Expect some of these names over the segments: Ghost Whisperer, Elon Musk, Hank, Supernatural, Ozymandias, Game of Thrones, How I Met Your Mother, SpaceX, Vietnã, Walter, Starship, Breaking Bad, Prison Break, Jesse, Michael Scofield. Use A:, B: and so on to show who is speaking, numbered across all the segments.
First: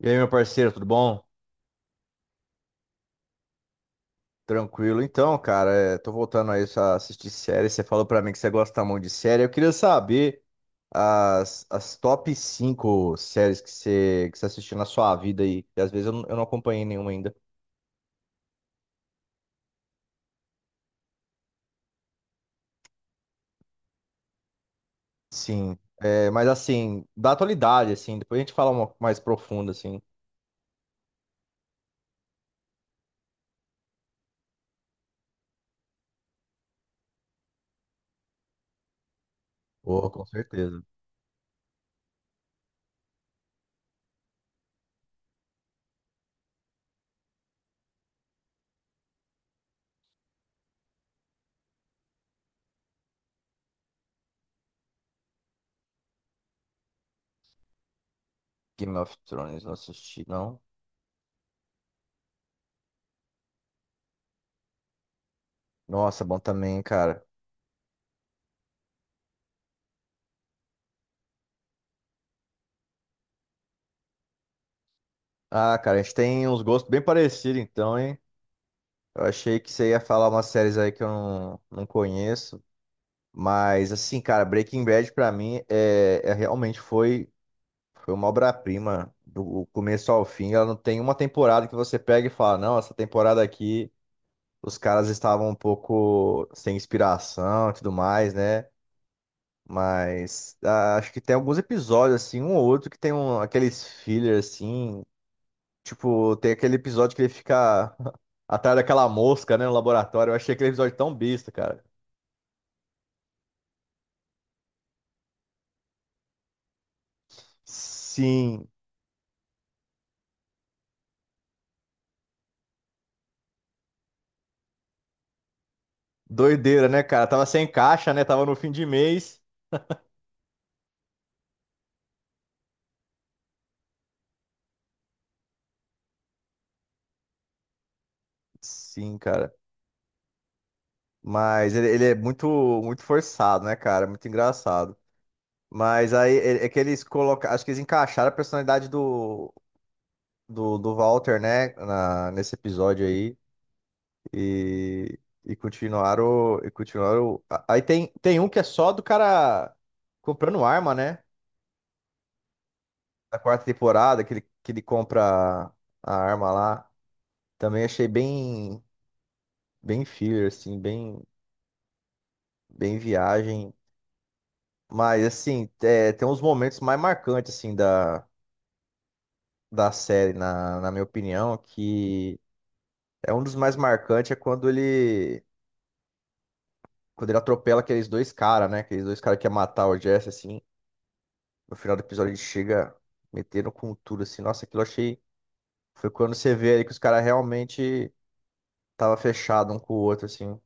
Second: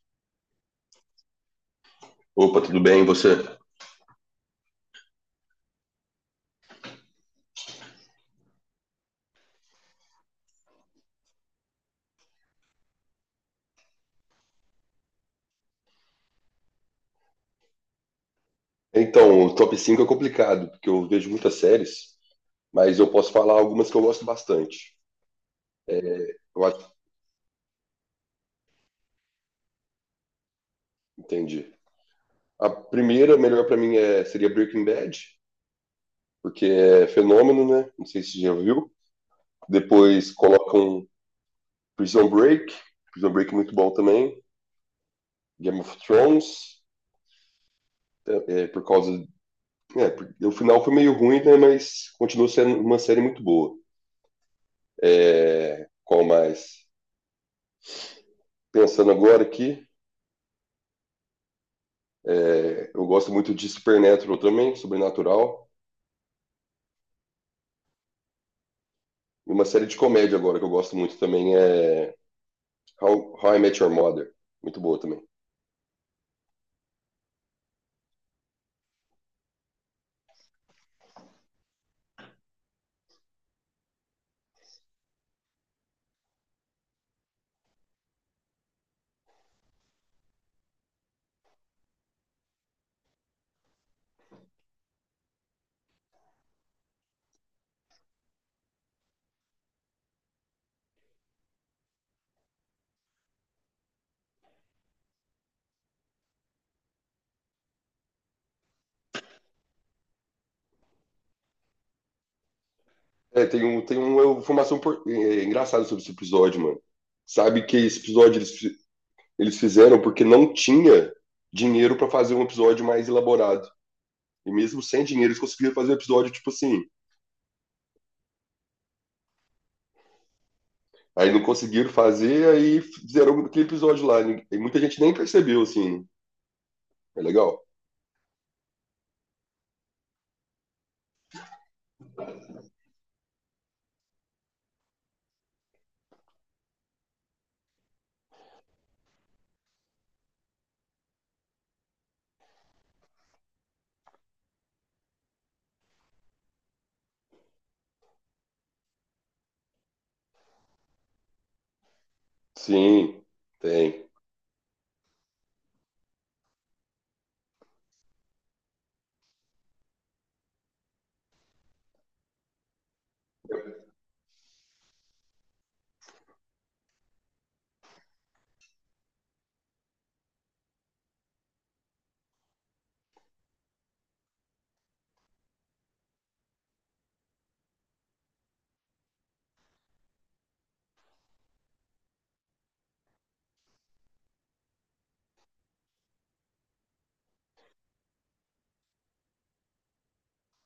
A: E aí, meu parceiro, tudo bom?
B: Opa, tudo bem, e você?
A: Tranquilo. Tô voltando aí a assistir série. Você falou pra mim que você gosta muito de série. Eu queria saber as top 5 séries que você assistiu na sua vida aí. E às vezes eu não acompanhei nenhuma ainda.
B: Então, o top 5 é complicado, porque eu vejo muitas séries, mas eu posso falar algumas que eu gosto bastante.
A: Sim.
B: É,
A: É, mas
B: eu acho,
A: assim, da atualidade, assim, depois a gente fala uma mais profunda, assim.
B: entendi. A primeira, melhor pra mim, seria Breaking Bad, porque é fenômeno, né? Não sei se você já viu.
A: Pô, com
B: Depois
A: certeza.
B: colocam Prison Break, Prison Break é muito bom também. Game of Thrones, por causa. É, o final foi meio ruim, né? Mas continua sendo uma série muito boa. É, qual mais?
A: Game
B: Pensando
A: of
B: agora
A: Thrones, não
B: aqui.
A: assisti, não.
B: É, eu gosto muito de Supernatural também, Sobrenatural.
A: Nossa, bom também, cara.
B: E uma série de comédia agora que eu gosto muito também é How I Met Your Mother. Muito boa também.
A: Ah, cara, a gente tem uns gostos bem parecidos, então, hein? Eu achei que você ia falar umas séries aí que eu não conheço, mas assim, cara, Breaking Bad pra mim é realmente foi, foi uma obra-prima do começo ao fim. Ela não tem uma temporada que você pega e fala, não, essa temporada aqui os caras estavam um pouco sem inspiração e tudo mais, né? Mas acho que tem alguns episódios assim, um ou outro que tem um, aqueles filler assim. Tipo, tem aquele episódio que ele fica atrás daquela mosca, né, no laboratório. Eu achei aquele episódio tão besta, cara.
B: É, tem, um, tem uma informação é, engraçada sobre esse episódio, mano. Sabe que esse episódio eles,
A: Sim,
B: fi- eles fizeram porque não tinha dinheiro pra fazer um episódio mais elaborado. E mesmo sem dinheiro, eles conseguiram fazer um episódio tipo assim.
A: doideira, né, cara? Tava sem caixa, né? Tava no fim de mês.
B: Aí não conseguiram fazer, aí fizeram aquele episódio lá. E muita gente nem percebeu, assim. É legal?
A: Sim, cara. Mas ele é muito, muito forçado, né, cara? Muito engraçado. Mas aí é que eles colocaram. Acho que eles encaixaram a personalidade do Walter, né? Nesse episódio aí. E, e continuaram. E continuaram. Aí tem um que é só do cara comprando arma, né?
B: Sim,
A: Da quarta
B: tem.
A: temporada, que ele compra a arma lá. Também achei bem, bem filler, assim, bem, bem viagem. Mas, assim, é, tem uns momentos mais marcantes, assim, da série, na minha opinião, que é um dos mais marcantes é quando ele atropela aqueles dois caras, né? Aqueles dois caras que ia matar o Jesse, assim. No final do episódio ele chega metendo com tudo, assim. Nossa, aquilo eu achei. Foi quando você vê ali que os caras realmente tava fechado um com o outro, assim.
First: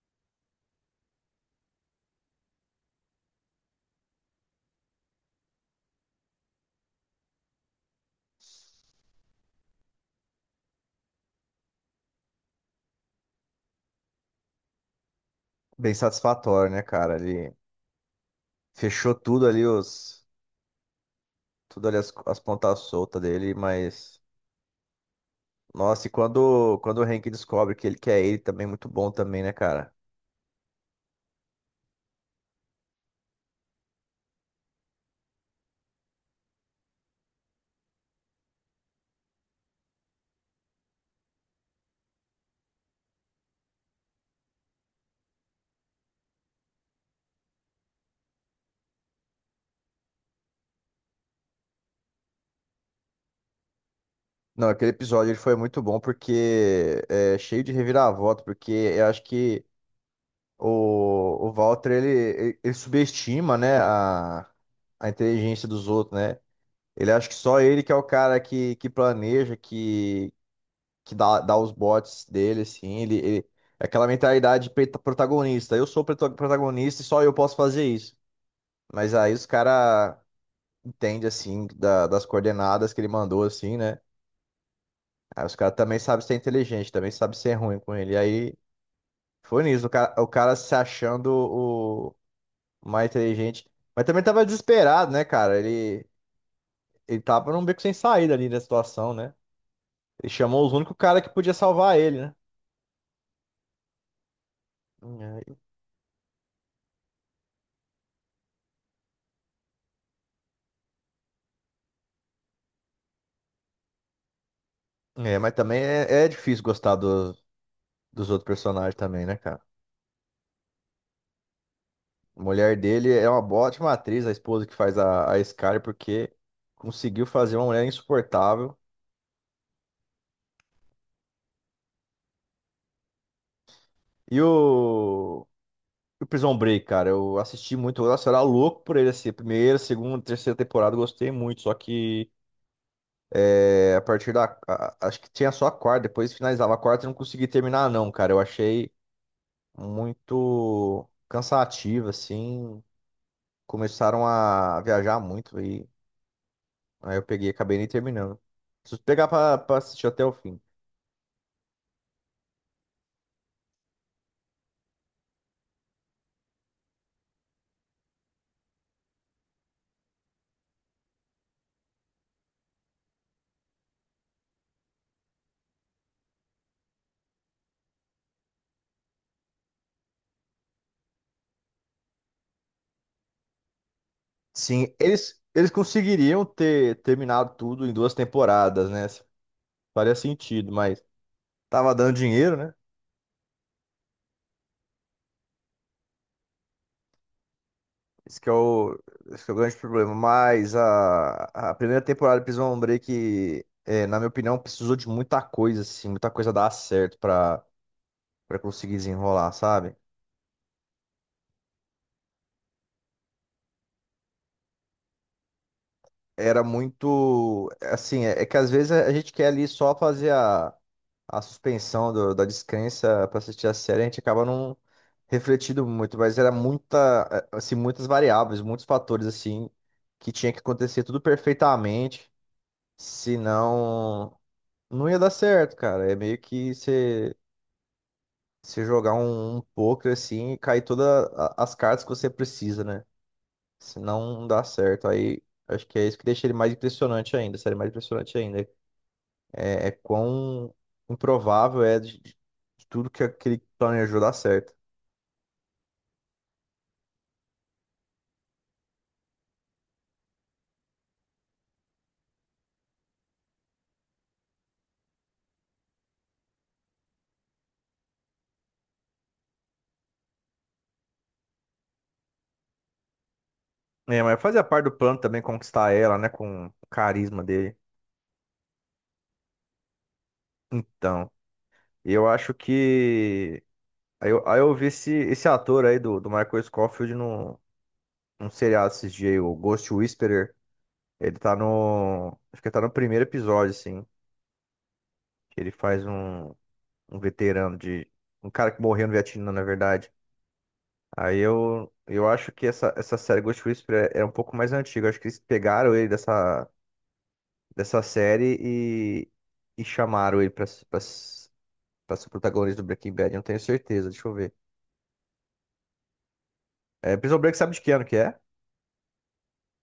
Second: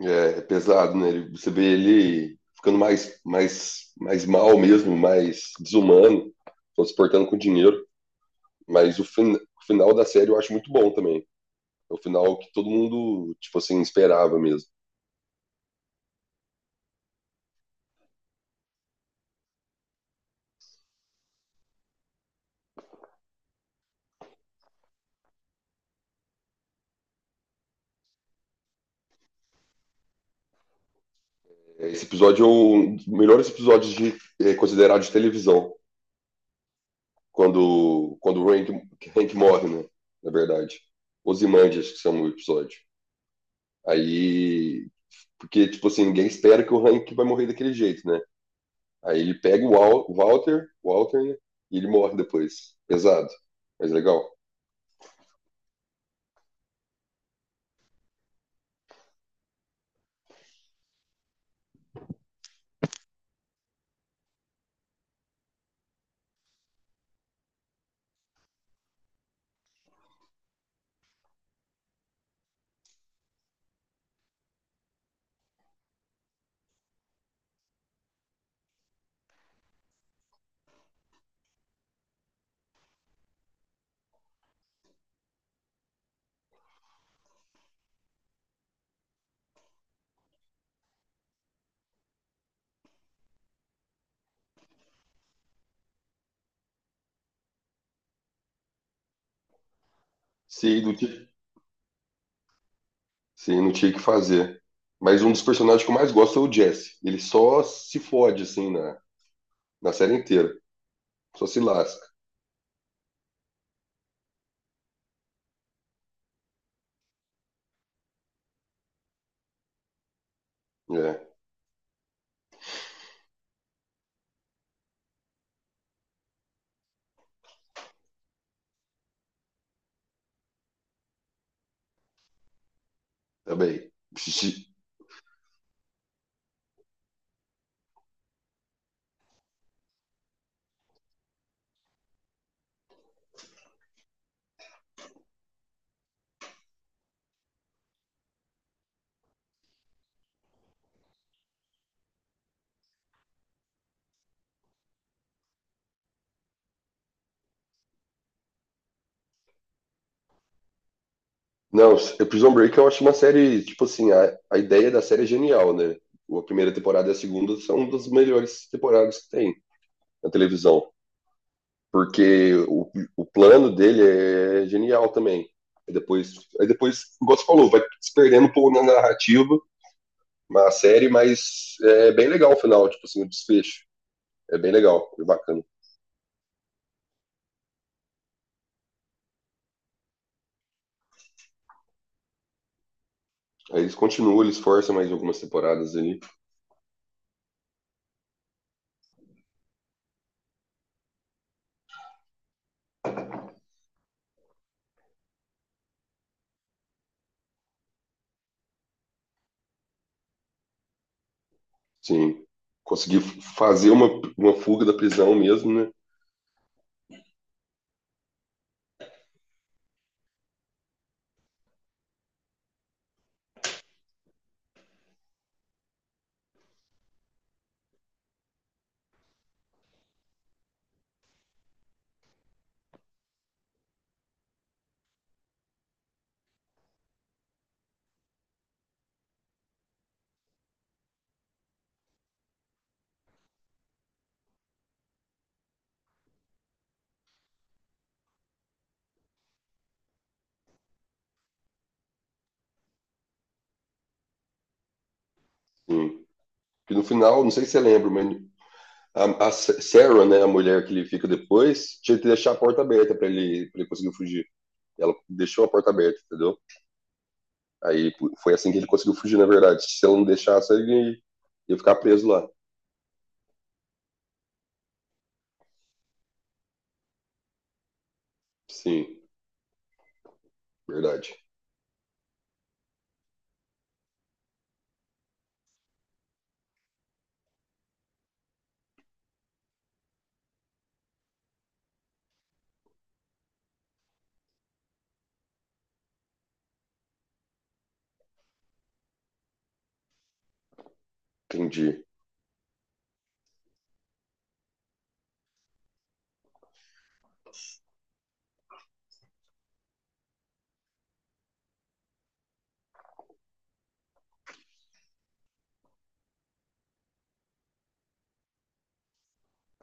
B: É, é pesado, né? Ele- Você vê ele ficando mais mal mesmo, mais desumano, só se portando com dinheiro. Mas o, fin o final da série eu acho muito bom também. É o final que todo mundo, tipo assim, esperava mesmo.
A: Bem satisfatório, né, cara? Ele fechou tudo ali, os. Tudo ali as pontas soltas dele, mas. Nossa, e quando o Hank descobre que ele quer ele também, muito bom também, né, cara?
B: É, esse episódio é um dos melhores episódios de, é, considerado de televisão, quando o Hank, Hank morre, né? Na verdade. Ozymandias, que são o episódio. Aí, porque, tipo assim, ninguém espera que o Hank vai morrer daquele jeito, né? Aí ele pega o o Walter, né? E ele morre depois. Pesado, mas legal.
A: Não, aquele episódio ele foi muito bom porque é cheio de reviravolta, porque eu acho que o Walter, ele subestima, né, a inteligência dos outros, né? Ele acha que só ele que é o cara que planeja, que, que dá os botes dele, assim. É aquela mentalidade protagonista. Eu sou o protagonista e só eu posso fazer isso. Mas aí os caras entendem, assim, das coordenadas que ele mandou, assim, né? Aí os caras também sabem ser inteligente, também sabem ser ruim com ele. E aí foi nisso, o cara se achando mais inteligente. Mas também tava desesperado, né, cara? Ele tava num beco sem saída ali na situação, né? Ele chamou os
B: Sim, não
A: únicos cara
B: tinha,
A: que podia salvar ele, né?
B: sim, não tinha o que fazer. Mas um dos personagens que eu mais gosto é o Jesse. Ele só se fode, assim, na, na série inteira. Só se lasca.
A: É, mas também é difícil gostar dos outros personagens também, né, cara?
B: É,
A: A mulher dele é uma ótima atriz, a esposa que faz a Scar, porque conseguiu fazer uma mulher insuportável.
B: também.
A: E
B: Psi-
A: o Prison Break, cara, eu assisti muito, nossa, eu era louco por ele, assim, a primeira, segunda, terceira temporada, eu gostei muito, só que é, a partir da. Acho que tinha só a quarta, depois finalizava a quarta e não consegui terminar, não, cara. Eu achei muito cansativo, assim. Começaram a viajar muito e aí eu peguei e acabei nem terminando. Preciso pegar pra assistir até o fim.
B: Não, é Prison Break eu acho uma série, tipo assim, a ideia da série é genial, né? A primeira temporada e a segunda são das melhores temporadas que tem na televisão. Porque o plano dele é genial também. Aí depois, aí depois, igual você falou, vai se perdendo um pouco na narrativa, na série, mas é bem legal o final, tipo assim, o desfecho. É bem
A: Sim,
B: legal, é
A: eles,
B: bacana.
A: eles conseguiriam ter terminado tudo em duas temporadas, né? Faria sentido, mas tava dando dinheiro, né?
B: Aí eles continuam, eles forçam mais algumas temporadas ali.
A: Esse que é o, esse que é o grande problema. Mas a primeira temporada de Prison Break, é, na minha opinião, precisou de muita coisa, assim, muita coisa dar certo pra conseguir desenrolar, sabe?
B: Sim, conseguir fazer uma fuga da prisão mesmo, né?
A: Era muito. Assim, é que às vezes a gente quer ali só fazer a suspensão da descrença pra assistir a série, a gente acaba não refletindo muito, mas era muita, é, assim, muitas variáveis, muitos fatores, assim, que tinha que acontecer tudo perfeitamente. Senão, não ia dar certo, cara. É meio que você jogar um poker assim e cair todas as cartas que você precisa, né? Senão não dá certo. Aí acho que é isso que deixa ele mais impressionante ainda, série mais impressionante ainda. É, é quão improvável é de tudo que aquele planejou dar certo.
B: Sim. Que no final, não sei se você lembra, mas a Sarah, né, a mulher que ele fica depois, tinha que deixar a porta aberta para ele, pra ele conseguir fugir. Ela deixou a porta aberta, entendeu? Aí foi assim que ele conseguiu fugir, na verdade. Se eu não deixasse, ele ia ficar preso lá.
A: É, mas fazia parte do plano também conquistar ela, né? Com o carisma dele.
B: Sim,
A: Então,
B: verdade.
A: eu acho que. Aí eu vi esse, esse ator aí do Michael Scofield um seriado esses dias, aí, o Ghost Whisperer. Ele tá no. Acho que tá no primeiro episódio, assim. Que ele faz um, um veterano de. Um cara que morreu no Vietnã, na verdade.
B: Entendi.
A: Eu acho que essa série Ghost Whisperer é um pouco mais antiga. Eu Acho que eles pegaram ele dessa, dessa série e chamaram ele pra ser o protagonista do Breaking Bad. Eu Não tenho certeza, deixa eu ver. É, Prison Break sabe de que ano que é?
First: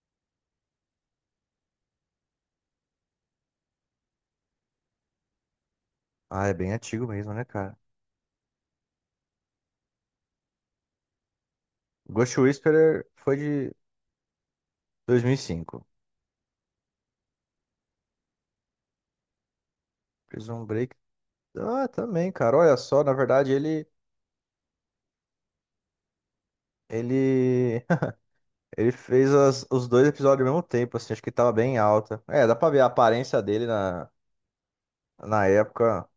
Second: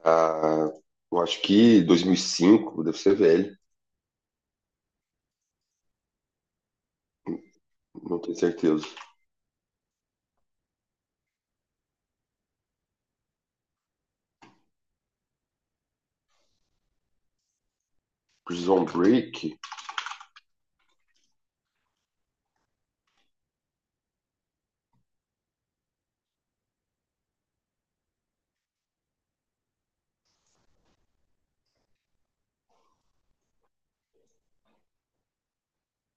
B: Ah, eu acho que 2005, deve ser velho,
A: Ah, é bem antigo mesmo, né, cara?
B: não tenho certeza.
A: Ghost Whisperer foi de 2005.
B: Prison Break,
A: Prison Break ah, também, cara. Olha só, na verdade, ele ele ele fez os dois episódios ao mesmo tempo, assim, acho que tava bem alta. É, dá pra ver a aparência dele na época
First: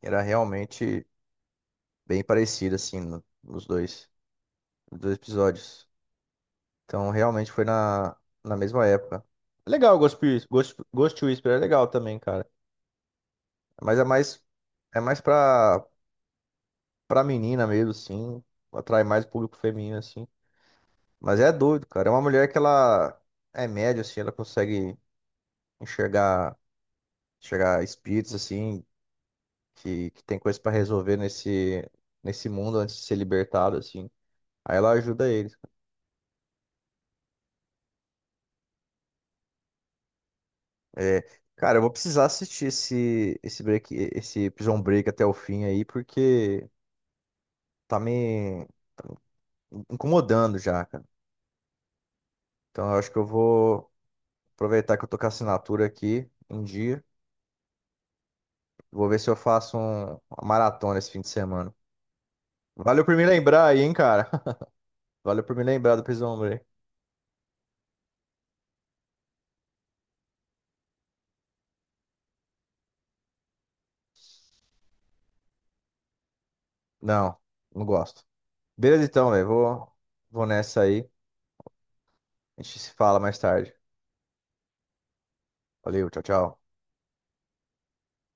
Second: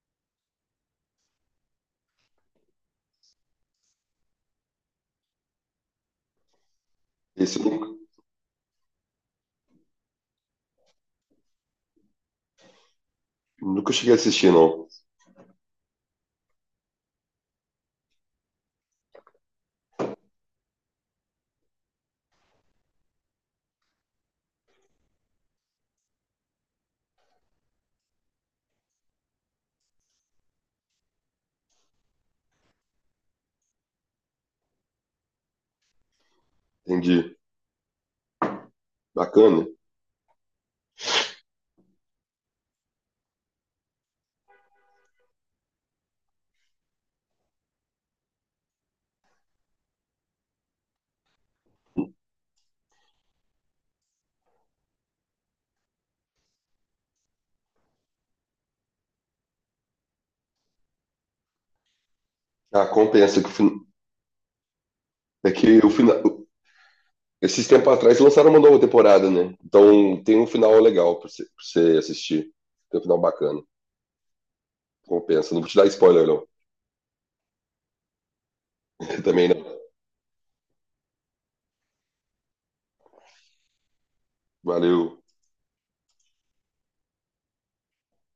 A: era realmente bem parecida, assim, nos dois episódios. Então, realmente
B: esse
A: foi
B: eu nunca,
A: na mesma época. É legal, Ghost Whisperer é legal também, cara.
B: nunca
A: Mas
B: cheguei a assistir, não.
A: é mais pra menina mesmo, assim, atrai mais o público feminino, assim. Mas é doido, cara. É uma mulher que ela é média, assim, ela consegue enxergar, enxergar espíritos, assim, que tem coisa pra resolver nesse, nesse mundo antes de ser libertado, assim. Aí ela ajuda eles.
B: Entendi. Bacana.
A: É, cara, eu vou precisar assistir esse Prison Break até o fim aí, porque tá me incomodando já, cara. Então eu acho que eu vou aproveitar que eu tô com a assinatura aqui em dia. Vou ver se eu faço uma maratona esse fim de semana.
B: Ah,
A: Valeu por me
B: compensa que o
A: lembrar
B: fin...
A: aí, hein, cara. Valeu
B: é
A: por me
B: que o
A: lembrar do
B: final.
A: Prisão Homem.
B: Esses tempos atrás lançaram uma nova temporada, né? Então tem um final legal pra você assistir. Tem um final bacana. Compensa. Não vou te dar spoiler, não.
A: Não, não gosto. Beleza então, velho.
B: Também não.
A: Vou, vou nessa aí. A gente se fala mais tarde.
B: Valeu.
A: Valeu, tchau, tchau.